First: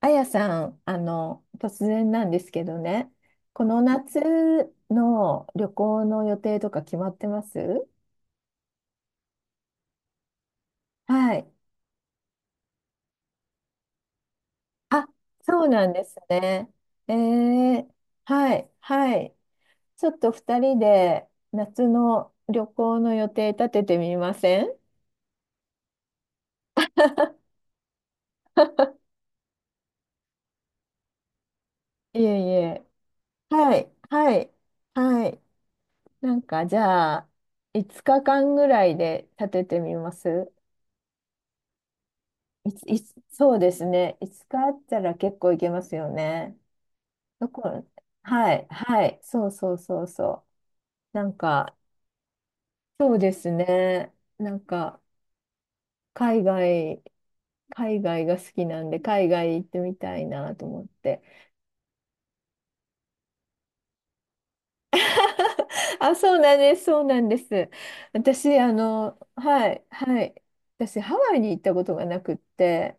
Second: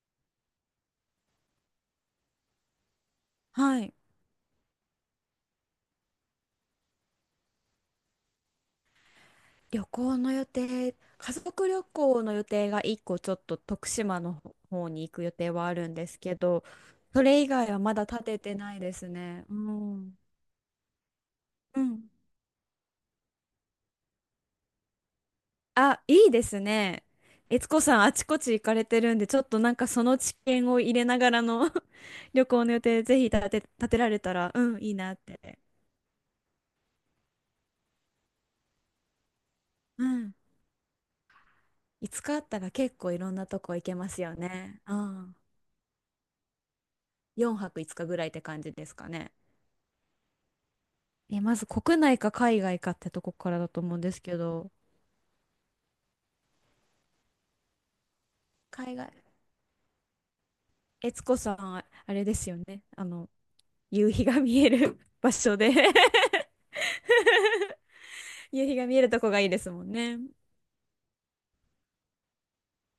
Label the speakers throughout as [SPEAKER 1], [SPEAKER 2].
[SPEAKER 1] あやさん、突然なんですけどね、この
[SPEAKER 2] はい。
[SPEAKER 1] 夏の旅行の予定とか決まってます？
[SPEAKER 2] 旅行の予定、家
[SPEAKER 1] はい。
[SPEAKER 2] 族旅行の予定が1個ちょっと徳島の方に
[SPEAKER 1] あ、
[SPEAKER 2] 行く予定
[SPEAKER 1] そ
[SPEAKER 2] は
[SPEAKER 1] う
[SPEAKER 2] あ
[SPEAKER 1] な
[SPEAKER 2] る
[SPEAKER 1] ん
[SPEAKER 2] ん
[SPEAKER 1] で
[SPEAKER 2] で
[SPEAKER 1] す
[SPEAKER 2] すけど、
[SPEAKER 1] ね。え
[SPEAKER 2] それ以外は
[SPEAKER 1] ー、
[SPEAKER 2] まだ立て
[SPEAKER 1] は
[SPEAKER 2] て
[SPEAKER 1] い、
[SPEAKER 2] ないです
[SPEAKER 1] はい。
[SPEAKER 2] ね。う
[SPEAKER 1] ちょっ
[SPEAKER 2] ん。
[SPEAKER 1] と2人で
[SPEAKER 2] う
[SPEAKER 1] 夏
[SPEAKER 2] ん。
[SPEAKER 1] の旅行の予定立ててみません？
[SPEAKER 2] あ、いいですね。悦子さん、あちこち行かれてるんで、ちょっとなんかその知見を入れながらの
[SPEAKER 1] いえい
[SPEAKER 2] 旅行の予
[SPEAKER 1] え。
[SPEAKER 2] 定、ぜひ立て、
[SPEAKER 1] は
[SPEAKER 2] 立
[SPEAKER 1] い、
[SPEAKER 2] てられた
[SPEAKER 1] は
[SPEAKER 2] ら、
[SPEAKER 1] い、
[SPEAKER 2] うん、いいなっ
[SPEAKER 1] はい。
[SPEAKER 2] て。
[SPEAKER 1] なんか、じゃあ、5日間ぐらいで立ててみ
[SPEAKER 2] う
[SPEAKER 1] ま
[SPEAKER 2] ん。
[SPEAKER 1] す？
[SPEAKER 2] 5日あったら
[SPEAKER 1] いつ、
[SPEAKER 2] 結
[SPEAKER 1] い
[SPEAKER 2] 構
[SPEAKER 1] つ、
[SPEAKER 2] いろんな
[SPEAKER 1] そう
[SPEAKER 2] と
[SPEAKER 1] で
[SPEAKER 2] こ
[SPEAKER 1] す
[SPEAKER 2] 行けま
[SPEAKER 1] ね。
[SPEAKER 2] す
[SPEAKER 1] い
[SPEAKER 2] よ
[SPEAKER 1] つかあ
[SPEAKER 2] ね。
[SPEAKER 1] っ
[SPEAKER 2] う
[SPEAKER 1] たら
[SPEAKER 2] ん。
[SPEAKER 1] 結構いけますよね。ど
[SPEAKER 2] 4泊
[SPEAKER 1] こ、
[SPEAKER 2] 5日ぐらいって
[SPEAKER 1] は
[SPEAKER 2] 感
[SPEAKER 1] い、
[SPEAKER 2] じです
[SPEAKER 1] は
[SPEAKER 2] か
[SPEAKER 1] い、
[SPEAKER 2] ね。
[SPEAKER 1] そうそうそうそう。なん
[SPEAKER 2] え、まず
[SPEAKER 1] か、
[SPEAKER 2] 国内か海外かって
[SPEAKER 1] そう
[SPEAKER 2] と
[SPEAKER 1] で
[SPEAKER 2] こ
[SPEAKER 1] す
[SPEAKER 2] からだと思うんで
[SPEAKER 1] ね。
[SPEAKER 2] すけ
[SPEAKER 1] なん
[SPEAKER 2] ど、
[SPEAKER 1] か、海外、海外が好きなん
[SPEAKER 2] 海
[SPEAKER 1] で、
[SPEAKER 2] 外、
[SPEAKER 1] 海外行ってみたいなと思っ
[SPEAKER 2] 悦
[SPEAKER 1] て。
[SPEAKER 2] 子さん、あ、あれですよね。夕日が見える 場所 で
[SPEAKER 1] あ、そうなんです、そうなんです。私、
[SPEAKER 2] 夕日が見えるとこがいいで
[SPEAKER 1] は
[SPEAKER 2] す
[SPEAKER 1] い、
[SPEAKER 2] もんね。
[SPEAKER 1] はい。私、ハワイに行ったことがなくって、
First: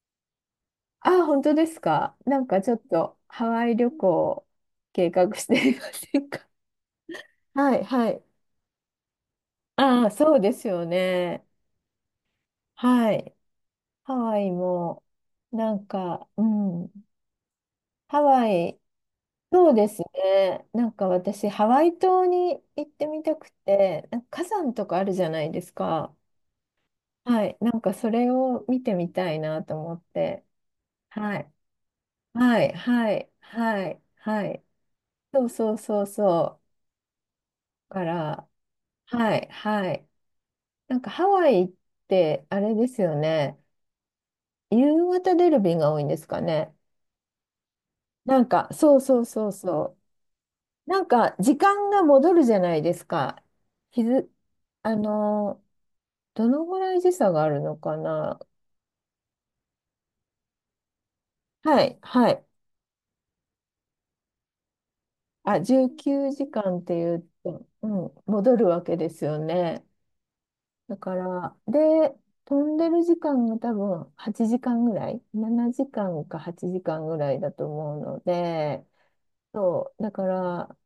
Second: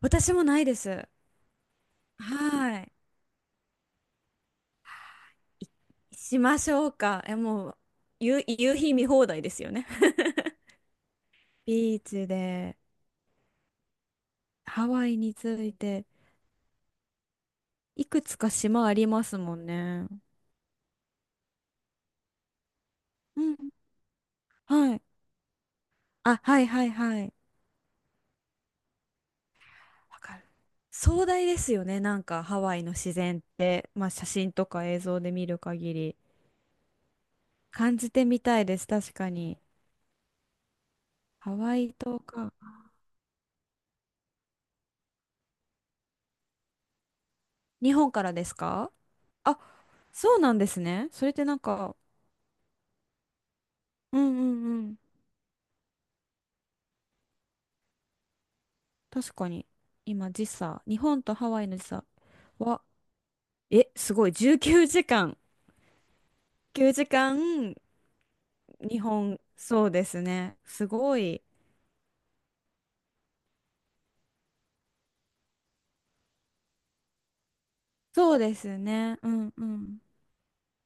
[SPEAKER 2] 私もないです。
[SPEAKER 1] あ、本当ですか。なんかちょ
[SPEAKER 2] は
[SPEAKER 1] っ
[SPEAKER 2] い。
[SPEAKER 1] と、ハワイ旅行を計画していま
[SPEAKER 2] い
[SPEAKER 1] せん
[SPEAKER 2] し
[SPEAKER 1] か。
[SPEAKER 2] ましょうか。え、も
[SPEAKER 1] は
[SPEAKER 2] う、
[SPEAKER 1] い、はい。
[SPEAKER 2] 夕日見放題ですよね。
[SPEAKER 1] ああ、そうで すよね。
[SPEAKER 2] ビーチで、
[SPEAKER 1] はい。ハワイ
[SPEAKER 2] ハ
[SPEAKER 1] も、
[SPEAKER 2] ワイについ
[SPEAKER 1] なん
[SPEAKER 2] て、
[SPEAKER 1] か、うん。
[SPEAKER 2] い
[SPEAKER 1] ハ
[SPEAKER 2] くつ
[SPEAKER 1] ワ
[SPEAKER 2] か
[SPEAKER 1] イ、
[SPEAKER 2] 島ありますもん
[SPEAKER 1] そうです
[SPEAKER 2] ね。
[SPEAKER 1] ね。なんか私、ハワイ島に行ってみた
[SPEAKER 2] う
[SPEAKER 1] く
[SPEAKER 2] ん。
[SPEAKER 1] て、なんか火山と
[SPEAKER 2] は
[SPEAKER 1] かあ
[SPEAKER 2] い。
[SPEAKER 1] るじゃないですか。
[SPEAKER 2] あ、はいはいはい。
[SPEAKER 1] はい。なんかそれを見てみたいなと思っ
[SPEAKER 2] わか
[SPEAKER 1] て。
[SPEAKER 2] る。壮
[SPEAKER 1] は
[SPEAKER 2] 大
[SPEAKER 1] い。
[SPEAKER 2] ですよね。なんかハ
[SPEAKER 1] はい、
[SPEAKER 2] ワイの
[SPEAKER 1] は
[SPEAKER 2] 自
[SPEAKER 1] い、
[SPEAKER 2] 然っ
[SPEAKER 1] は
[SPEAKER 2] て、
[SPEAKER 1] い、
[SPEAKER 2] まあ写
[SPEAKER 1] は
[SPEAKER 2] 真
[SPEAKER 1] い。
[SPEAKER 2] とか映像で
[SPEAKER 1] そ
[SPEAKER 2] 見
[SPEAKER 1] う
[SPEAKER 2] る
[SPEAKER 1] そう
[SPEAKER 2] 限
[SPEAKER 1] そう
[SPEAKER 2] り
[SPEAKER 1] そう。
[SPEAKER 2] 感
[SPEAKER 1] か
[SPEAKER 2] じてみ
[SPEAKER 1] ら、
[SPEAKER 2] たいです。確か
[SPEAKER 1] はい、
[SPEAKER 2] に。
[SPEAKER 1] はい。なんかハワ
[SPEAKER 2] ハ
[SPEAKER 1] イっ
[SPEAKER 2] ワイ島
[SPEAKER 1] て、
[SPEAKER 2] か。
[SPEAKER 1] あれですよね。夕方出る便が多いんですかね。
[SPEAKER 2] 日本から
[SPEAKER 1] な
[SPEAKER 2] で
[SPEAKER 1] ん
[SPEAKER 2] す
[SPEAKER 1] か、
[SPEAKER 2] か？
[SPEAKER 1] そうそうそう
[SPEAKER 2] あ、
[SPEAKER 1] そ
[SPEAKER 2] そうなんです
[SPEAKER 1] う。なん
[SPEAKER 2] ね。それっ
[SPEAKER 1] か、
[SPEAKER 2] てな
[SPEAKER 1] 時
[SPEAKER 2] ん
[SPEAKER 1] 間
[SPEAKER 2] か、
[SPEAKER 1] が戻るじゃないですか。日
[SPEAKER 2] う
[SPEAKER 1] 付
[SPEAKER 2] んうんう
[SPEAKER 1] あ
[SPEAKER 2] ん。
[SPEAKER 1] のー、どのぐらい時差があるのかな。
[SPEAKER 2] 確かに。今時差、日本とハワイの
[SPEAKER 1] は
[SPEAKER 2] 時
[SPEAKER 1] い、
[SPEAKER 2] 差
[SPEAKER 1] はい。
[SPEAKER 2] は、え、すごい。19時間。
[SPEAKER 1] あ、19時間って
[SPEAKER 2] 9
[SPEAKER 1] いう
[SPEAKER 2] 時
[SPEAKER 1] と、
[SPEAKER 2] 間、
[SPEAKER 1] うん、戻るわけ
[SPEAKER 2] 日
[SPEAKER 1] ですよ
[SPEAKER 2] 本、
[SPEAKER 1] ね。
[SPEAKER 2] そうですね。す
[SPEAKER 1] だか
[SPEAKER 2] ごい。
[SPEAKER 1] ら、で、飛んでる時間が多分8時間ぐらい、7時間か8時間ぐらいだと思うの
[SPEAKER 2] そうです
[SPEAKER 1] で、
[SPEAKER 2] ね。うんう
[SPEAKER 1] そ
[SPEAKER 2] ん。
[SPEAKER 1] う、だから、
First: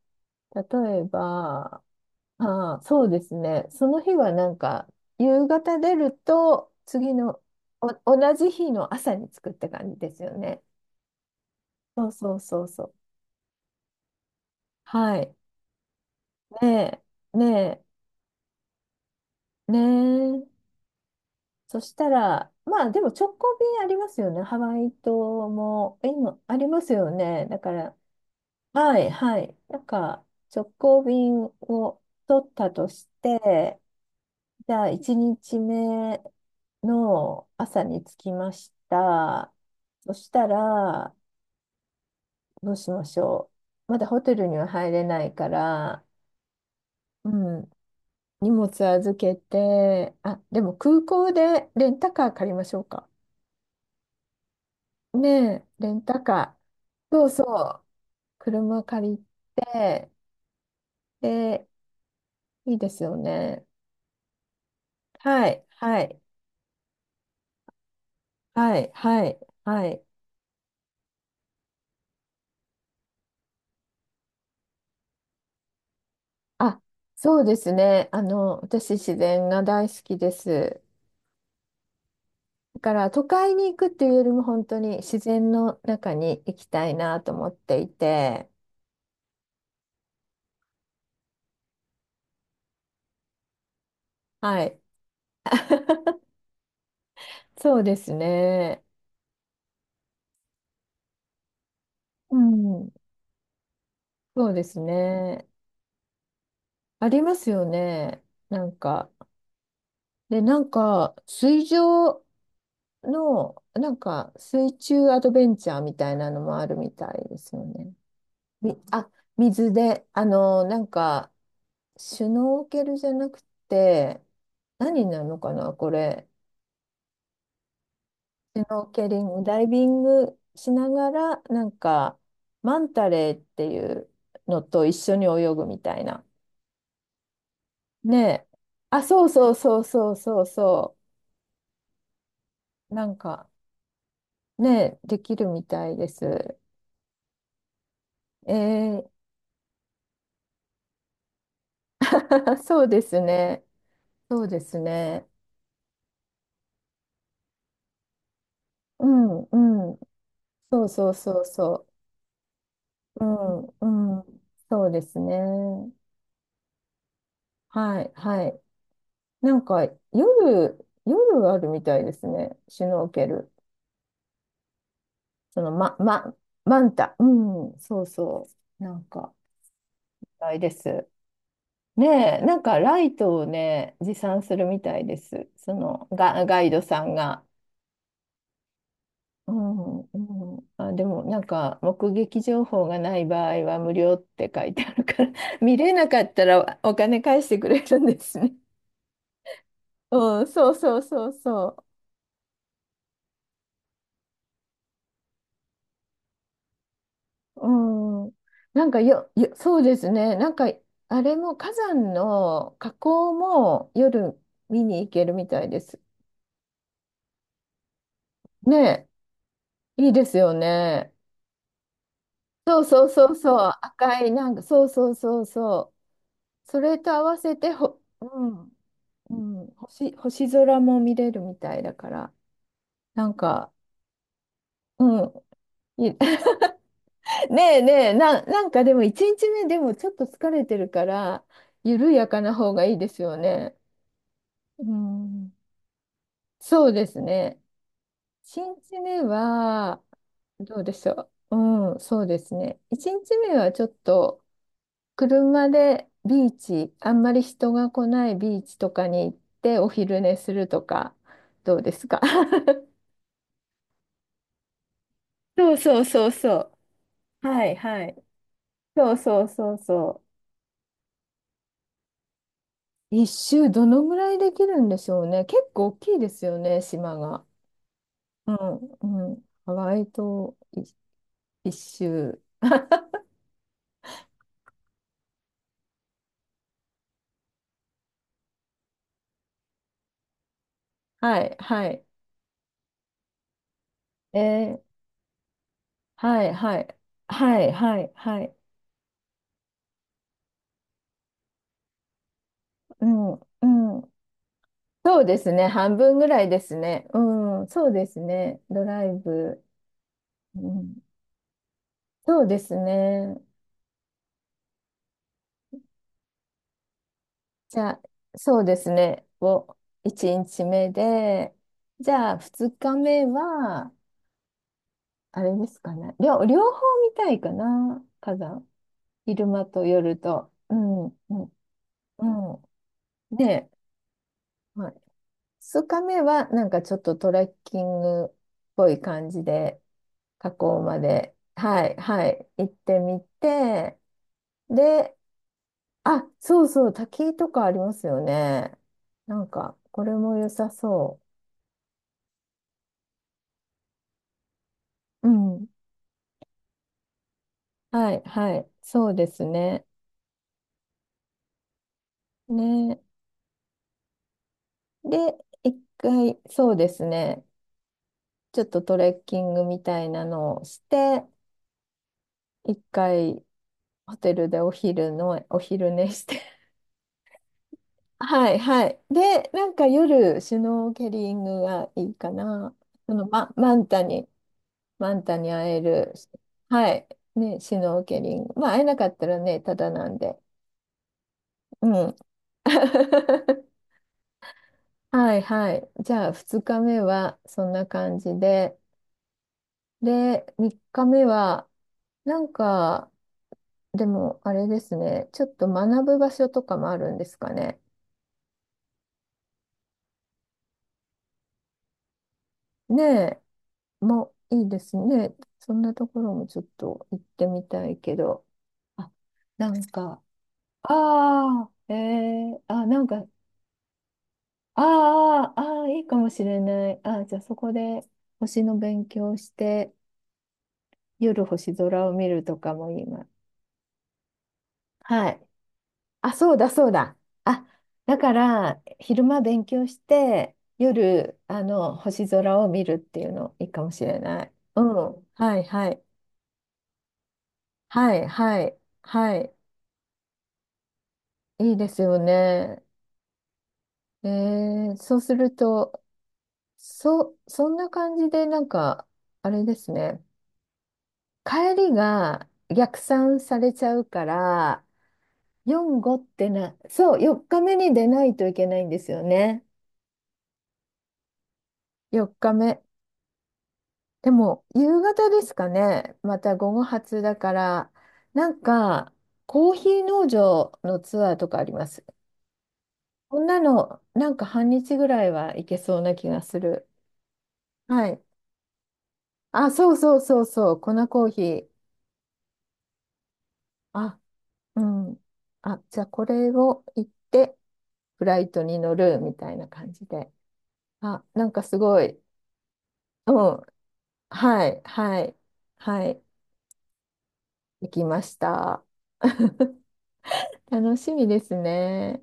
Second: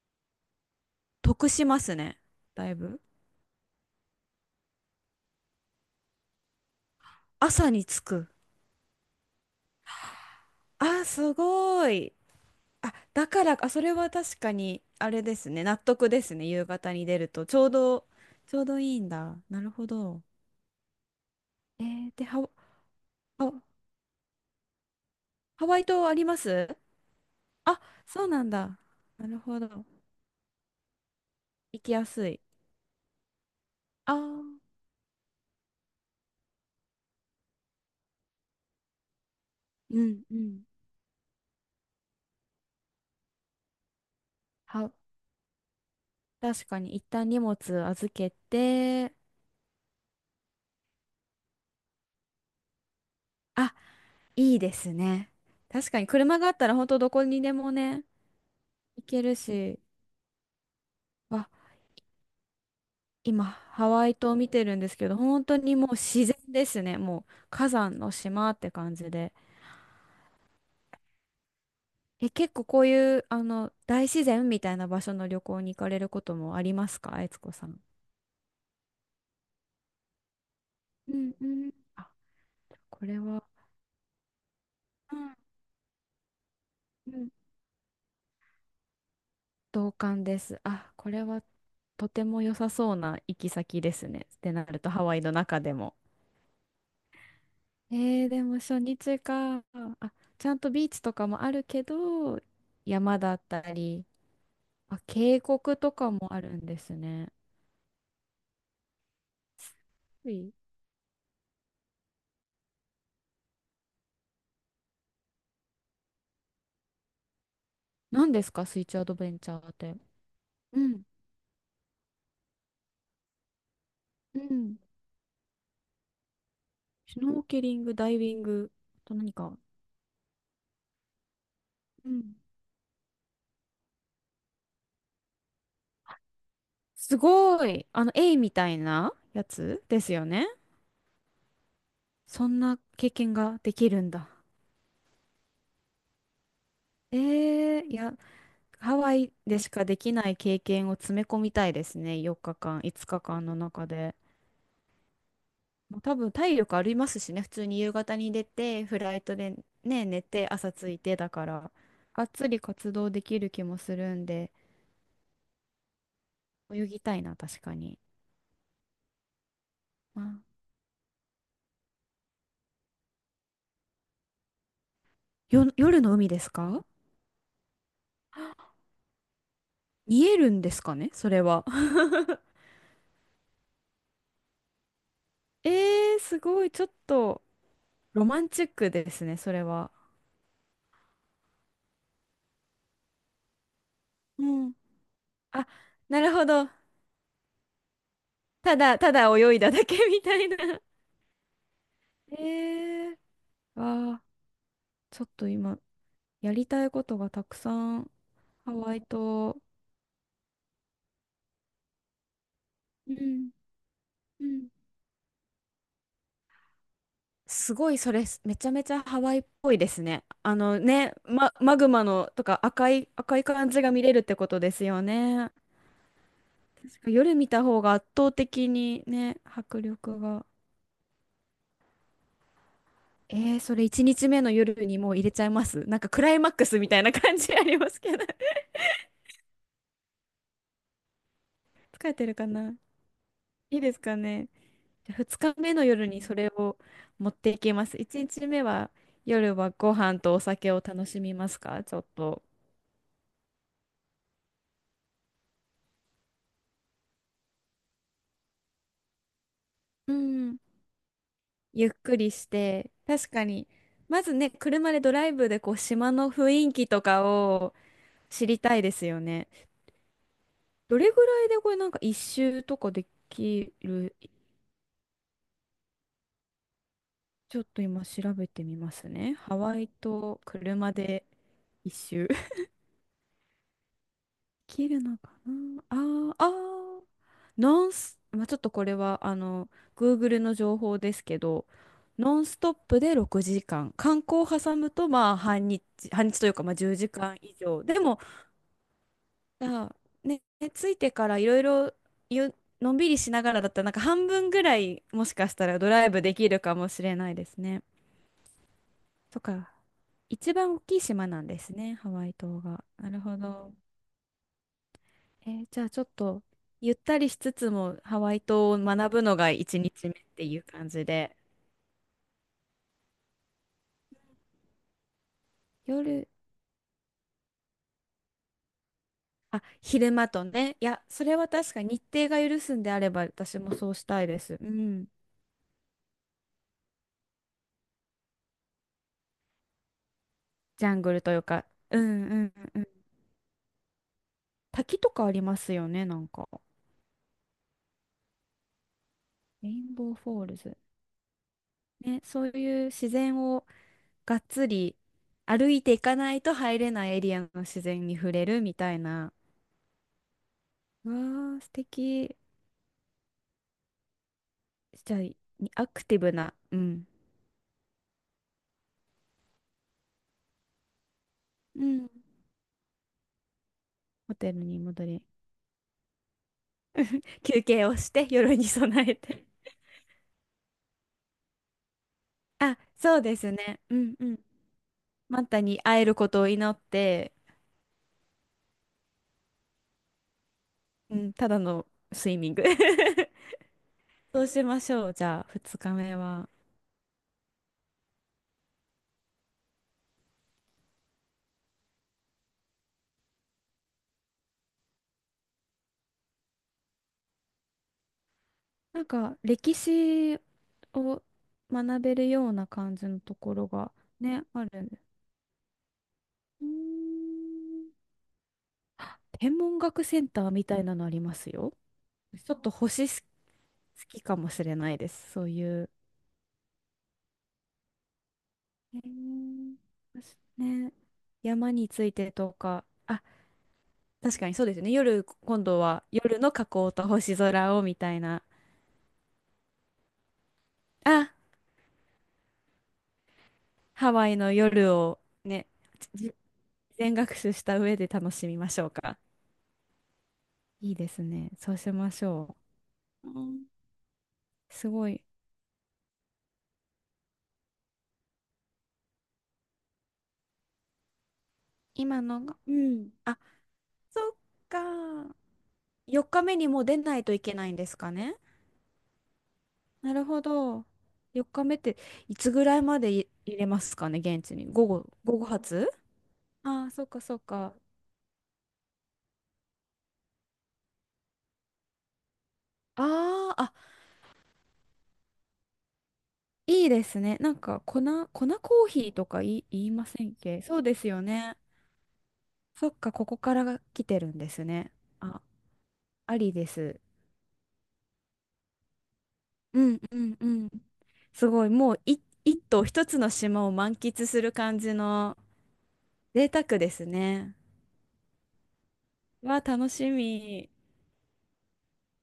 [SPEAKER 1] 例え
[SPEAKER 2] 得しま
[SPEAKER 1] ば、
[SPEAKER 2] すね。だい
[SPEAKER 1] ああ、
[SPEAKER 2] ぶ。
[SPEAKER 1] そうですね。その日はなんか、夕方出ると、次の、
[SPEAKER 2] 朝に着
[SPEAKER 1] お、
[SPEAKER 2] く。
[SPEAKER 1] 同じ日の朝に作って感じですよね。
[SPEAKER 2] あ、すご
[SPEAKER 1] そう
[SPEAKER 2] い。
[SPEAKER 1] そうそうそ
[SPEAKER 2] あ、
[SPEAKER 1] う。
[SPEAKER 2] だから、あ、それは確かに、あ
[SPEAKER 1] は
[SPEAKER 2] れ
[SPEAKER 1] い。
[SPEAKER 2] ですね。納得ですね。夕
[SPEAKER 1] ね
[SPEAKER 2] 方
[SPEAKER 1] え、
[SPEAKER 2] に出ると。ちょう
[SPEAKER 1] ね
[SPEAKER 2] ど、ちょうどいいんだ。なる
[SPEAKER 1] え、ね
[SPEAKER 2] ほど。
[SPEAKER 1] え。そ
[SPEAKER 2] え
[SPEAKER 1] した
[SPEAKER 2] ー、で、ハワ、
[SPEAKER 1] ら、まあでも直
[SPEAKER 2] あ
[SPEAKER 1] 行便ありますよね。ハワイ島
[SPEAKER 2] ハワイ
[SPEAKER 1] も、
[SPEAKER 2] 島あり
[SPEAKER 1] 今、
[SPEAKER 2] ま
[SPEAKER 1] あり
[SPEAKER 2] す？
[SPEAKER 1] ますよね。だか
[SPEAKER 2] あ、
[SPEAKER 1] ら、
[SPEAKER 2] そうなんだ。
[SPEAKER 1] はい、
[SPEAKER 2] なる
[SPEAKER 1] はい。
[SPEAKER 2] ほ
[SPEAKER 1] な
[SPEAKER 2] ど。
[SPEAKER 1] んか、直行便
[SPEAKER 2] 行き
[SPEAKER 1] を
[SPEAKER 2] やすい。
[SPEAKER 1] 取ったとして、
[SPEAKER 2] ああ、う
[SPEAKER 1] じゃあ、1日目の朝に着きました。そ
[SPEAKER 2] ん
[SPEAKER 1] し
[SPEAKER 2] う
[SPEAKER 1] た
[SPEAKER 2] ん。
[SPEAKER 1] ら、どうしましょう。まだホテルには
[SPEAKER 2] は、
[SPEAKER 1] 入れないから、
[SPEAKER 2] 確かに、一旦
[SPEAKER 1] う
[SPEAKER 2] 荷物
[SPEAKER 1] ん、
[SPEAKER 2] 預け
[SPEAKER 1] 荷物
[SPEAKER 2] て、
[SPEAKER 1] 預けて、あ、でも空港でレンタカー借りましょうか。
[SPEAKER 2] あ、いいです
[SPEAKER 1] ね
[SPEAKER 2] ね。
[SPEAKER 1] え、
[SPEAKER 2] 確
[SPEAKER 1] レ
[SPEAKER 2] か
[SPEAKER 1] ン
[SPEAKER 2] に、
[SPEAKER 1] タ
[SPEAKER 2] 車があっ
[SPEAKER 1] カ
[SPEAKER 2] たら、本当ど
[SPEAKER 1] ー。
[SPEAKER 2] こ
[SPEAKER 1] そう
[SPEAKER 2] にで
[SPEAKER 1] そ
[SPEAKER 2] も
[SPEAKER 1] う、
[SPEAKER 2] ね、
[SPEAKER 1] 車
[SPEAKER 2] 行
[SPEAKER 1] 借
[SPEAKER 2] け
[SPEAKER 1] り
[SPEAKER 2] るし。
[SPEAKER 1] て、
[SPEAKER 2] わ、
[SPEAKER 1] で、いいですよ
[SPEAKER 2] 今、
[SPEAKER 1] ね。
[SPEAKER 2] ハワイ島見てるんですけど、本
[SPEAKER 1] は
[SPEAKER 2] 当
[SPEAKER 1] い、
[SPEAKER 2] にもう
[SPEAKER 1] はい、
[SPEAKER 2] 自然ですね。もう火山の島って
[SPEAKER 1] はい、
[SPEAKER 2] 感じ
[SPEAKER 1] は
[SPEAKER 2] で。
[SPEAKER 1] い、はい。
[SPEAKER 2] え、結構こういう、大自然みたいな場所の旅行に行かれることもあり
[SPEAKER 1] あ、
[SPEAKER 2] ますか、悦
[SPEAKER 1] そう
[SPEAKER 2] 子
[SPEAKER 1] で
[SPEAKER 2] さ
[SPEAKER 1] す
[SPEAKER 2] ん。
[SPEAKER 1] ね。私自然が大好きです。
[SPEAKER 2] うんうん。あ、
[SPEAKER 1] だか
[SPEAKER 2] こ
[SPEAKER 1] ら
[SPEAKER 2] れ
[SPEAKER 1] 都
[SPEAKER 2] は、
[SPEAKER 1] 会に行くっていうよりも本当に
[SPEAKER 2] う
[SPEAKER 1] 自
[SPEAKER 2] ん
[SPEAKER 1] 然の中に行きたい
[SPEAKER 2] う
[SPEAKER 1] な
[SPEAKER 2] ん、
[SPEAKER 1] と思っていて。
[SPEAKER 2] 同感です。あ、これはとても良さそうな行き先ですね。って
[SPEAKER 1] は
[SPEAKER 2] な
[SPEAKER 1] い。
[SPEAKER 2] ると、ハワイの中でも。
[SPEAKER 1] そうです
[SPEAKER 2] でも初
[SPEAKER 1] ね。
[SPEAKER 2] 日か。あ、ちゃんとビーチとかもあるけ
[SPEAKER 1] う
[SPEAKER 2] ど、
[SPEAKER 1] ん。
[SPEAKER 2] 山だったり、
[SPEAKER 1] そうです
[SPEAKER 2] あ、渓
[SPEAKER 1] ね。
[SPEAKER 2] 谷とかもあるんです
[SPEAKER 1] あり
[SPEAKER 2] ね。
[SPEAKER 1] ますよね。なんか。
[SPEAKER 2] は
[SPEAKER 1] で、
[SPEAKER 2] い。
[SPEAKER 1] なんか水上の、なんか水中アドベンチャーみたいなのもあるみたいですよね。
[SPEAKER 2] 何ですか、
[SPEAKER 1] み、
[SPEAKER 2] 水中ア
[SPEAKER 1] あ、
[SPEAKER 2] ドベンチャー
[SPEAKER 1] 水
[SPEAKER 2] って。
[SPEAKER 1] で、な
[SPEAKER 2] う
[SPEAKER 1] ん
[SPEAKER 2] ん。
[SPEAKER 1] か、シュノーケルじゃなくて、
[SPEAKER 2] うん。
[SPEAKER 1] 何になるのかな、これ。
[SPEAKER 2] シュノーケリング、ダイビン
[SPEAKER 1] シュ
[SPEAKER 2] グ、
[SPEAKER 1] ノー
[SPEAKER 2] あ
[SPEAKER 1] ケ
[SPEAKER 2] と
[SPEAKER 1] リ
[SPEAKER 2] 何
[SPEAKER 1] ング、
[SPEAKER 2] か。
[SPEAKER 1] ダイビングしながら、なん
[SPEAKER 2] う
[SPEAKER 1] か、
[SPEAKER 2] ん。
[SPEAKER 1] マンタレーっていうのと一緒に泳ぐみたいな。
[SPEAKER 2] すごい。
[SPEAKER 1] ね
[SPEAKER 2] エイ
[SPEAKER 1] え。
[SPEAKER 2] みたい
[SPEAKER 1] あ、
[SPEAKER 2] な
[SPEAKER 1] そう
[SPEAKER 2] や
[SPEAKER 1] そうそう
[SPEAKER 2] つで
[SPEAKER 1] そ
[SPEAKER 2] す
[SPEAKER 1] う
[SPEAKER 2] よ
[SPEAKER 1] そう
[SPEAKER 2] ね。
[SPEAKER 1] そ
[SPEAKER 2] そんな
[SPEAKER 1] う。な
[SPEAKER 2] 経
[SPEAKER 1] ん
[SPEAKER 2] 験
[SPEAKER 1] か、
[SPEAKER 2] ができるんだ。
[SPEAKER 1] ねえ、できるみたいです。
[SPEAKER 2] えいや、
[SPEAKER 1] え
[SPEAKER 2] ハ
[SPEAKER 1] ー
[SPEAKER 2] ワイでしかできない経験を詰め込みたいですね。4 日
[SPEAKER 1] そ
[SPEAKER 2] 間、
[SPEAKER 1] うで
[SPEAKER 2] 5
[SPEAKER 1] す
[SPEAKER 2] 日間の
[SPEAKER 1] ね。
[SPEAKER 2] 中で。
[SPEAKER 1] そうですね。
[SPEAKER 2] もう多分体力ありますしね、普通に夕方に出て、フ
[SPEAKER 1] う
[SPEAKER 2] ライト
[SPEAKER 1] ん
[SPEAKER 2] で
[SPEAKER 1] うん。
[SPEAKER 2] ね、寝て、朝
[SPEAKER 1] そう
[SPEAKER 2] 着い
[SPEAKER 1] そう
[SPEAKER 2] てだ
[SPEAKER 1] そう
[SPEAKER 2] から、
[SPEAKER 1] そう。
[SPEAKER 2] がっつり活動で
[SPEAKER 1] う
[SPEAKER 2] きる気もする
[SPEAKER 1] ん、う
[SPEAKER 2] ん
[SPEAKER 1] ん、
[SPEAKER 2] で、
[SPEAKER 1] そうですね。
[SPEAKER 2] 泳ぎたいな、確かに。
[SPEAKER 1] はい、はい。なんか、
[SPEAKER 2] まあ、
[SPEAKER 1] 夜あるみたいですね。シュノーケル。そ
[SPEAKER 2] よ、
[SPEAKER 1] の、
[SPEAKER 2] 夜の海です
[SPEAKER 1] マ
[SPEAKER 2] か？
[SPEAKER 1] ンタ。うん、そうそう。なんか、
[SPEAKER 2] 見え
[SPEAKER 1] あ
[SPEAKER 2] る
[SPEAKER 1] れ
[SPEAKER 2] ん
[SPEAKER 1] で
[SPEAKER 2] ですか
[SPEAKER 1] す。
[SPEAKER 2] ね、それは。
[SPEAKER 1] ねえ、なんか、ライトをね、持参するみたいです。
[SPEAKER 2] え
[SPEAKER 1] その、
[SPEAKER 2] ー、す
[SPEAKER 1] ガ
[SPEAKER 2] ご
[SPEAKER 1] イ
[SPEAKER 2] い、
[SPEAKER 1] ド
[SPEAKER 2] ちょっ
[SPEAKER 1] さん
[SPEAKER 2] と
[SPEAKER 1] が。
[SPEAKER 2] ロマンチックですね、
[SPEAKER 1] う
[SPEAKER 2] それは。
[SPEAKER 1] ん、うん。あ、でも、なんか、目撃情報がない場合は無料っ
[SPEAKER 2] う
[SPEAKER 1] て書
[SPEAKER 2] ん。
[SPEAKER 1] いてあるから、
[SPEAKER 2] あ、
[SPEAKER 1] 見れな
[SPEAKER 2] な
[SPEAKER 1] か
[SPEAKER 2] る
[SPEAKER 1] っ
[SPEAKER 2] ほ
[SPEAKER 1] た
[SPEAKER 2] ど。
[SPEAKER 1] らお金返してくれるんですね。
[SPEAKER 2] ただ泳いだだけ みた
[SPEAKER 1] うん、
[SPEAKER 2] い
[SPEAKER 1] そう
[SPEAKER 2] な。
[SPEAKER 1] そうそうそ
[SPEAKER 2] えー、あちょっと今、やりたいことがたく
[SPEAKER 1] う。
[SPEAKER 2] さん、
[SPEAKER 1] うん。
[SPEAKER 2] ハ
[SPEAKER 1] なん
[SPEAKER 2] ワ
[SPEAKER 1] か
[SPEAKER 2] イと、
[SPEAKER 1] そうですね。なんか、あれも火山の火
[SPEAKER 2] う
[SPEAKER 1] 口
[SPEAKER 2] ん。
[SPEAKER 1] も夜
[SPEAKER 2] うん、
[SPEAKER 1] 見に行けるみたいです。
[SPEAKER 2] すごい、それ、すめちゃ
[SPEAKER 1] ね
[SPEAKER 2] めちゃハワイっぽいです
[SPEAKER 1] え、いい
[SPEAKER 2] ね。
[SPEAKER 1] ですよ
[SPEAKER 2] あの
[SPEAKER 1] ね。
[SPEAKER 2] ね、マグマのとか
[SPEAKER 1] そう
[SPEAKER 2] 赤
[SPEAKER 1] そう
[SPEAKER 2] い、
[SPEAKER 1] そう
[SPEAKER 2] 赤い
[SPEAKER 1] そう。
[SPEAKER 2] 感じが見れ
[SPEAKER 1] 赤
[SPEAKER 2] るっ
[SPEAKER 1] い、
[SPEAKER 2] て
[SPEAKER 1] な
[SPEAKER 2] こ
[SPEAKER 1] ん
[SPEAKER 2] と
[SPEAKER 1] か、
[SPEAKER 2] で
[SPEAKER 1] そ
[SPEAKER 2] す
[SPEAKER 1] う
[SPEAKER 2] よ
[SPEAKER 1] そうそう
[SPEAKER 2] ね。
[SPEAKER 1] そう。それ
[SPEAKER 2] 確か
[SPEAKER 1] と合
[SPEAKER 2] 夜
[SPEAKER 1] わ
[SPEAKER 2] 見
[SPEAKER 1] せ
[SPEAKER 2] た
[SPEAKER 1] て
[SPEAKER 2] 方が
[SPEAKER 1] ほ、
[SPEAKER 2] 圧
[SPEAKER 1] う
[SPEAKER 2] 倒的
[SPEAKER 1] ん、
[SPEAKER 2] に
[SPEAKER 1] う
[SPEAKER 2] ね、
[SPEAKER 1] ん、
[SPEAKER 2] 迫力が。
[SPEAKER 1] 星空も見れるみたいだから、なん
[SPEAKER 2] えー、
[SPEAKER 1] か、
[SPEAKER 2] それ1日目の夜にもう
[SPEAKER 1] う
[SPEAKER 2] 入れ
[SPEAKER 1] ん、
[SPEAKER 2] ちゃいます？なん
[SPEAKER 1] い
[SPEAKER 2] か
[SPEAKER 1] い
[SPEAKER 2] クライマックスみたいな感じあ
[SPEAKER 1] ね
[SPEAKER 2] り
[SPEAKER 1] え
[SPEAKER 2] ま
[SPEAKER 1] ね
[SPEAKER 2] すけ
[SPEAKER 1] え、
[SPEAKER 2] ど
[SPEAKER 1] なんかでも1日目でもちょっと疲れてるから、
[SPEAKER 2] 疲
[SPEAKER 1] 緩
[SPEAKER 2] れて
[SPEAKER 1] や
[SPEAKER 2] る
[SPEAKER 1] か
[SPEAKER 2] か
[SPEAKER 1] な方
[SPEAKER 2] な？
[SPEAKER 1] がいいですよね。
[SPEAKER 2] いいですかね。
[SPEAKER 1] う
[SPEAKER 2] じゃあ2
[SPEAKER 1] ん、
[SPEAKER 2] 日目の夜にそれを
[SPEAKER 1] そうです
[SPEAKER 2] 持ってい
[SPEAKER 1] ね。
[SPEAKER 2] きます。1日
[SPEAKER 1] 1
[SPEAKER 2] 目は
[SPEAKER 1] 日目
[SPEAKER 2] 夜はご
[SPEAKER 1] は、
[SPEAKER 2] 飯とお酒を
[SPEAKER 1] どうで
[SPEAKER 2] 楽
[SPEAKER 1] し
[SPEAKER 2] し
[SPEAKER 1] ょ
[SPEAKER 2] みま
[SPEAKER 1] う。
[SPEAKER 2] すか、ち
[SPEAKER 1] う
[SPEAKER 2] ょ
[SPEAKER 1] ん、
[SPEAKER 2] っ
[SPEAKER 1] そうで
[SPEAKER 2] と。
[SPEAKER 1] すね。1日目はちょっと、車でビーチ、あんまり人が来ないビーチとかに行って、お
[SPEAKER 2] う
[SPEAKER 1] 昼寝す
[SPEAKER 2] ん、
[SPEAKER 1] るとか、どう
[SPEAKER 2] ゆ
[SPEAKER 1] で
[SPEAKER 2] っ
[SPEAKER 1] す
[SPEAKER 2] く
[SPEAKER 1] か。
[SPEAKER 2] りし て、確かに、まずね、車でドライブでこ
[SPEAKER 1] そう
[SPEAKER 2] う
[SPEAKER 1] そう
[SPEAKER 2] 島
[SPEAKER 1] そう
[SPEAKER 2] の雰
[SPEAKER 1] そ
[SPEAKER 2] 囲気とか
[SPEAKER 1] う。は
[SPEAKER 2] を
[SPEAKER 1] いはい。
[SPEAKER 2] 知りたいです
[SPEAKER 1] そう
[SPEAKER 2] よ
[SPEAKER 1] そ
[SPEAKER 2] ね。
[SPEAKER 1] うそうそう。
[SPEAKER 2] どれぐらいでこれなんか一周とかで
[SPEAKER 1] 一周
[SPEAKER 2] き
[SPEAKER 1] どのぐ
[SPEAKER 2] る？
[SPEAKER 1] らいできるんでしょうね。結構大きいですよね、島が。
[SPEAKER 2] ちょっと今調べ
[SPEAKER 1] う
[SPEAKER 2] てみます
[SPEAKER 1] ん、う
[SPEAKER 2] ね。
[SPEAKER 1] ん。
[SPEAKER 2] ハ
[SPEAKER 1] ハ
[SPEAKER 2] ワイ
[SPEAKER 1] ワイ
[SPEAKER 2] と
[SPEAKER 1] 島い
[SPEAKER 2] 車で
[SPEAKER 1] 一
[SPEAKER 2] 一周。で
[SPEAKER 1] 周。
[SPEAKER 2] きるのかな？あー、あー、ノンス、まあ、ちょっとこれはGoogle の情報ですけ
[SPEAKER 1] はい、
[SPEAKER 2] ど、
[SPEAKER 1] はい。
[SPEAKER 2] ノンストップで6時間。観
[SPEAKER 1] え
[SPEAKER 2] 光を挟
[SPEAKER 1] ー、
[SPEAKER 2] むと、まあ、半日、半日
[SPEAKER 1] は
[SPEAKER 2] とい
[SPEAKER 1] い、
[SPEAKER 2] うか、まあ、
[SPEAKER 1] はい。
[SPEAKER 2] 10時間以
[SPEAKER 1] はい、
[SPEAKER 2] 上。
[SPEAKER 1] は
[SPEAKER 2] で
[SPEAKER 1] い、
[SPEAKER 2] も、
[SPEAKER 1] はい。
[SPEAKER 2] あ、ねついてからいろいろ、ゆ、のん
[SPEAKER 1] う
[SPEAKER 2] びりし
[SPEAKER 1] ん、
[SPEAKER 2] ながらだったら、なん
[SPEAKER 1] う
[SPEAKER 2] か
[SPEAKER 1] ん。
[SPEAKER 2] 半分ぐらい
[SPEAKER 1] そう
[SPEAKER 2] もし
[SPEAKER 1] で
[SPEAKER 2] か
[SPEAKER 1] す
[SPEAKER 2] し
[SPEAKER 1] ね。
[SPEAKER 2] たらド
[SPEAKER 1] 半
[SPEAKER 2] ライ
[SPEAKER 1] 分
[SPEAKER 2] ブ
[SPEAKER 1] ぐ
[SPEAKER 2] で
[SPEAKER 1] ら
[SPEAKER 2] き
[SPEAKER 1] い
[SPEAKER 2] る
[SPEAKER 1] で
[SPEAKER 2] か
[SPEAKER 1] す
[SPEAKER 2] もし
[SPEAKER 1] ね。
[SPEAKER 2] れないです
[SPEAKER 1] うん、
[SPEAKER 2] ね。
[SPEAKER 1] そうですね。ドライ
[SPEAKER 2] そっ
[SPEAKER 1] ブ。
[SPEAKER 2] か。一
[SPEAKER 1] う
[SPEAKER 2] 番大
[SPEAKER 1] ん、
[SPEAKER 2] きい島なんですね、ハワイ
[SPEAKER 1] そうで
[SPEAKER 2] 島
[SPEAKER 1] す
[SPEAKER 2] が。なるほ
[SPEAKER 1] ね。
[SPEAKER 2] ど。えー、じゃあちょっと、ゆったりしつつ
[SPEAKER 1] じゃ
[SPEAKER 2] も
[SPEAKER 1] あ、
[SPEAKER 2] ハワイ
[SPEAKER 1] そう
[SPEAKER 2] 島
[SPEAKER 1] で
[SPEAKER 2] を
[SPEAKER 1] す
[SPEAKER 2] 学ぶ
[SPEAKER 1] ね。
[SPEAKER 2] のが
[SPEAKER 1] を
[SPEAKER 2] 1日目っ
[SPEAKER 1] 1
[SPEAKER 2] てい
[SPEAKER 1] 日
[SPEAKER 2] う感
[SPEAKER 1] 目
[SPEAKER 2] じで。
[SPEAKER 1] で、じゃあ2日目は、あれですかね。
[SPEAKER 2] 夜、
[SPEAKER 1] 両方見たいかな。火山。昼
[SPEAKER 2] あ、
[SPEAKER 1] 間と
[SPEAKER 2] 昼
[SPEAKER 1] 夜
[SPEAKER 2] 間と
[SPEAKER 1] と。う
[SPEAKER 2] ね。いや、
[SPEAKER 1] ん、う
[SPEAKER 2] それ
[SPEAKER 1] ん、
[SPEAKER 2] は確かに日程が許
[SPEAKER 1] う
[SPEAKER 2] すんであれば
[SPEAKER 1] ん。
[SPEAKER 2] 私
[SPEAKER 1] で、
[SPEAKER 2] もそうしたいです。う
[SPEAKER 1] はい、
[SPEAKER 2] ん。
[SPEAKER 1] 2日目はなんかちょっとトレッキングっぽい感じで、火口
[SPEAKER 2] ジャ
[SPEAKER 1] ま
[SPEAKER 2] ングルと
[SPEAKER 1] で、
[SPEAKER 2] いうか。
[SPEAKER 1] はい、
[SPEAKER 2] う
[SPEAKER 1] はい、
[SPEAKER 2] ん
[SPEAKER 1] 行っ
[SPEAKER 2] うん、
[SPEAKER 1] てみて、
[SPEAKER 2] 滝と
[SPEAKER 1] で、
[SPEAKER 2] かありますよね、な
[SPEAKER 1] あ、
[SPEAKER 2] んか。
[SPEAKER 1] そうそう、滝とかありますよね。なん
[SPEAKER 2] レ
[SPEAKER 1] か、
[SPEAKER 2] イン
[SPEAKER 1] これ
[SPEAKER 2] ボー
[SPEAKER 1] も
[SPEAKER 2] フォー
[SPEAKER 1] 良
[SPEAKER 2] ル
[SPEAKER 1] さ
[SPEAKER 2] ズ。
[SPEAKER 1] そ
[SPEAKER 2] ね、そういう自然をがっつり
[SPEAKER 1] う。うん。
[SPEAKER 2] 歩いていかないと入れないエリアの自然
[SPEAKER 1] は
[SPEAKER 2] に
[SPEAKER 1] い、
[SPEAKER 2] 触れ
[SPEAKER 1] は
[SPEAKER 2] る
[SPEAKER 1] い、
[SPEAKER 2] みたい
[SPEAKER 1] そうで
[SPEAKER 2] な。
[SPEAKER 1] すね。
[SPEAKER 2] うわー、素敵。
[SPEAKER 1] ね。
[SPEAKER 2] じ
[SPEAKER 1] で、
[SPEAKER 2] ゃあ、に、
[SPEAKER 1] 一
[SPEAKER 2] アクティブ
[SPEAKER 1] 回、
[SPEAKER 2] な、
[SPEAKER 1] そう
[SPEAKER 2] う
[SPEAKER 1] です
[SPEAKER 2] ん。
[SPEAKER 1] ね。ちょっとトレッキングみたいなのをして、
[SPEAKER 2] うん。
[SPEAKER 1] 一回ホテ
[SPEAKER 2] ホ
[SPEAKER 1] ル
[SPEAKER 2] テ
[SPEAKER 1] で
[SPEAKER 2] ル
[SPEAKER 1] お
[SPEAKER 2] に戻
[SPEAKER 1] 昼
[SPEAKER 2] り、
[SPEAKER 1] の、お昼寝して。
[SPEAKER 2] 休憩をし て
[SPEAKER 1] は
[SPEAKER 2] 夜
[SPEAKER 1] い
[SPEAKER 2] に
[SPEAKER 1] は
[SPEAKER 2] 備
[SPEAKER 1] い。
[SPEAKER 2] えて。
[SPEAKER 1] で、なんか夜、シュノーケリングがいいかな。
[SPEAKER 2] あ、
[SPEAKER 1] そ
[SPEAKER 2] そう
[SPEAKER 1] の
[SPEAKER 2] です
[SPEAKER 1] マ
[SPEAKER 2] ね。うんうん。
[SPEAKER 1] マンタ
[SPEAKER 2] マン
[SPEAKER 1] に
[SPEAKER 2] タ
[SPEAKER 1] 会
[SPEAKER 2] に
[SPEAKER 1] え
[SPEAKER 2] 会え
[SPEAKER 1] る。
[SPEAKER 2] ることを祈っ
[SPEAKER 1] はい。
[SPEAKER 2] て、
[SPEAKER 1] ね、シュノーケリング。まあ、会えなかったらね、ただなんで。
[SPEAKER 2] うん、ただの
[SPEAKER 1] うん。
[SPEAKER 2] スイミング そうしましょう。じ
[SPEAKER 1] は
[SPEAKER 2] ゃ
[SPEAKER 1] い
[SPEAKER 2] あ、
[SPEAKER 1] は
[SPEAKER 2] 2
[SPEAKER 1] い。
[SPEAKER 2] 日
[SPEAKER 1] じ
[SPEAKER 2] 目
[SPEAKER 1] ゃあ、
[SPEAKER 2] は。
[SPEAKER 1] 2日目はそんな感じで。で、3日目は、なんか、でも、あれですね。ちょっと学ぶ場所とかもあるんですかね。
[SPEAKER 2] なんか歴史を学べるような感
[SPEAKER 1] ね
[SPEAKER 2] じのと
[SPEAKER 1] え、
[SPEAKER 2] ころが
[SPEAKER 1] も
[SPEAKER 2] ね、
[SPEAKER 1] うい
[SPEAKER 2] あ
[SPEAKER 1] いで
[SPEAKER 2] るん
[SPEAKER 1] す
[SPEAKER 2] で。
[SPEAKER 1] ね。そんなところもちょ
[SPEAKER 2] う
[SPEAKER 1] っ
[SPEAKER 2] ー
[SPEAKER 1] と行ってみた
[SPEAKER 2] ん、
[SPEAKER 1] いけど。あ、
[SPEAKER 2] 天
[SPEAKER 1] な
[SPEAKER 2] 文
[SPEAKER 1] ん
[SPEAKER 2] 学
[SPEAKER 1] か、
[SPEAKER 2] センターみたいなのあります
[SPEAKER 1] ああ、
[SPEAKER 2] よ。
[SPEAKER 1] え
[SPEAKER 2] ちょっ
[SPEAKER 1] え
[SPEAKER 2] と
[SPEAKER 1] あ、なん
[SPEAKER 2] 星、す、
[SPEAKER 1] か、
[SPEAKER 2] 好きかもしれないです、そう
[SPEAKER 1] ああ、
[SPEAKER 2] い
[SPEAKER 1] ああ、
[SPEAKER 2] う。
[SPEAKER 1] いいかもしれない。あじゃあそこで星の
[SPEAKER 2] へ
[SPEAKER 1] 勉
[SPEAKER 2] ー、
[SPEAKER 1] 強して、
[SPEAKER 2] ね、
[SPEAKER 1] 夜
[SPEAKER 2] 山
[SPEAKER 1] 星
[SPEAKER 2] につ
[SPEAKER 1] 空を
[SPEAKER 2] い
[SPEAKER 1] 見
[SPEAKER 2] て
[SPEAKER 1] る
[SPEAKER 2] と
[SPEAKER 1] とか
[SPEAKER 2] か、
[SPEAKER 1] も
[SPEAKER 2] あ、
[SPEAKER 1] 今。
[SPEAKER 2] 確かにそうですよね。夜、
[SPEAKER 1] はい。
[SPEAKER 2] 今度は
[SPEAKER 1] あ、
[SPEAKER 2] 夜の
[SPEAKER 1] そう
[SPEAKER 2] 火
[SPEAKER 1] だ、そう
[SPEAKER 2] 口と
[SPEAKER 1] だ。
[SPEAKER 2] 星
[SPEAKER 1] あ、
[SPEAKER 2] 空をみた
[SPEAKER 1] だ
[SPEAKER 2] い
[SPEAKER 1] か
[SPEAKER 2] な。
[SPEAKER 1] ら、昼間勉強して、
[SPEAKER 2] あ、
[SPEAKER 1] 夜、星空を見るっていうのいいかもし
[SPEAKER 2] ハ
[SPEAKER 1] れ
[SPEAKER 2] ワイ
[SPEAKER 1] な
[SPEAKER 2] の
[SPEAKER 1] い。う
[SPEAKER 2] 夜を
[SPEAKER 1] ん。はい、
[SPEAKER 2] ね、
[SPEAKER 1] はい。
[SPEAKER 2] じ、事前学習した上で
[SPEAKER 1] はい、
[SPEAKER 2] 楽しみ
[SPEAKER 1] は
[SPEAKER 2] ま
[SPEAKER 1] い。
[SPEAKER 2] しょうか。
[SPEAKER 1] はい。
[SPEAKER 2] いいですね。
[SPEAKER 1] い
[SPEAKER 2] そ
[SPEAKER 1] い
[SPEAKER 2] う
[SPEAKER 1] で
[SPEAKER 2] し
[SPEAKER 1] す
[SPEAKER 2] ま
[SPEAKER 1] よ
[SPEAKER 2] しょ
[SPEAKER 1] ね。
[SPEAKER 2] う。ん。う。
[SPEAKER 1] え
[SPEAKER 2] すご
[SPEAKER 1] そう
[SPEAKER 2] い。
[SPEAKER 1] すると、そんな感じで、なんか、あれですね。帰り
[SPEAKER 2] 今の
[SPEAKER 1] が
[SPEAKER 2] が、う
[SPEAKER 1] 逆
[SPEAKER 2] ん。あ、
[SPEAKER 1] 算されちゃうか
[SPEAKER 2] そっ
[SPEAKER 1] ら、
[SPEAKER 2] か。
[SPEAKER 1] 4、5っ
[SPEAKER 2] 4日
[SPEAKER 1] て
[SPEAKER 2] 目に
[SPEAKER 1] な、
[SPEAKER 2] もう出な
[SPEAKER 1] そう、
[SPEAKER 2] いとい
[SPEAKER 1] 4
[SPEAKER 2] け
[SPEAKER 1] 日
[SPEAKER 2] ない
[SPEAKER 1] 目
[SPEAKER 2] んで
[SPEAKER 1] に
[SPEAKER 2] す
[SPEAKER 1] 出
[SPEAKER 2] か
[SPEAKER 1] ない
[SPEAKER 2] ね。
[SPEAKER 1] といけないんですよね。
[SPEAKER 2] なるほど。4日目って
[SPEAKER 1] 4
[SPEAKER 2] いつ
[SPEAKER 1] 日
[SPEAKER 2] ぐら
[SPEAKER 1] 目。
[SPEAKER 2] いまでい入れますかね、
[SPEAKER 1] で
[SPEAKER 2] 現地
[SPEAKER 1] も、
[SPEAKER 2] に。午
[SPEAKER 1] 夕
[SPEAKER 2] 後、
[SPEAKER 1] 方
[SPEAKER 2] 午
[SPEAKER 1] で
[SPEAKER 2] 後
[SPEAKER 1] すか
[SPEAKER 2] 発？
[SPEAKER 1] ね。また午後
[SPEAKER 2] ああー、そっ
[SPEAKER 1] 発
[SPEAKER 2] か
[SPEAKER 1] だ
[SPEAKER 2] そっ
[SPEAKER 1] か
[SPEAKER 2] か。
[SPEAKER 1] ら、なんか、コーヒー農場のツアーとかあります？こん
[SPEAKER 2] あ
[SPEAKER 1] な
[SPEAKER 2] ー、あ、
[SPEAKER 1] の、なんか半日ぐらいは行けそうな気がす
[SPEAKER 2] い
[SPEAKER 1] る。
[SPEAKER 2] いですね。なんか粉、
[SPEAKER 1] はい。
[SPEAKER 2] 粉コーヒーとか言い、
[SPEAKER 1] あ、
[SPEAKER 2] 言
[SPEAKER 1] そ
[SPEAKER 2] い
[SPEAKER 1] う
[SPEAKER 2] ま
[SPEAKER 1] そう
[SPEAKER 2] せんっ
[SPEAKER 1] そう
[SPEAKER 2] け
[SPEAKER 1] そ
[SPEAKER 2] そ
[SPEAKER 1] う、
[SPEAKER 2] うで
[SPEAKER 1] 粉
[SPEAKER 2] すよ
[SPEAKER 1] コーヒ
[SPEAKER 2] ね。
[SPEAKER 1] ー。
[SPEAKER 2] そっか、ここからが来
[SPEAKER 1] あ、
[SPEAKER 2] てるんです
[SPEAKER 1] う
[SPEAKER 2] ね。
[SPEAKER 1] ん。
[SPEAKER 2] あ、
[SPEAKER 1] あ、じゃあこ
[SPEAKER 2] あ
[SPEAKER 1] れ
[SPEAKER 2] りで
[SPEAKER 1] を
[SPEAKER 2] す。
[SPEAKER 1] 行って、フライトに乗るみたいな
[SPEAKER 2] う
[SPEAKER 1] 感
[SPEAKER 2] ん
[SPEAKER 1] じ
[SPEAKER 2] う
[SPEAKER 1] で。
[SPEAKER 2] んうん。
[SPEAKER 1] あ、な
[SPEAKER 2] す
[SPEAKER 1] んか
[SPEAKER 2] ごい、
[SPEAKER 1] す
[SPEAKER 2] もう
[SPEAKER 1] ごい。
[SPEAKER 2] い、一島、一つの
[SPEAKER 1] うん。
[SPEAKER 2] 島を満喫する
[SPEAKER 1] は
[SPEAKER 2] 感
[SPEAKER 1] い、
[SPEAKER 2] じ
[SPEAKER 1] はい、
[SPEAKER 2] の、
[SPEAKER 1] はい。
[SPEAKER 2] 贅沢ですね。
[SPEAKER 1] 行きました。
[SPEAKER 2] わあ、楽しみ。
[SPEAKER 1] 楽しみですね。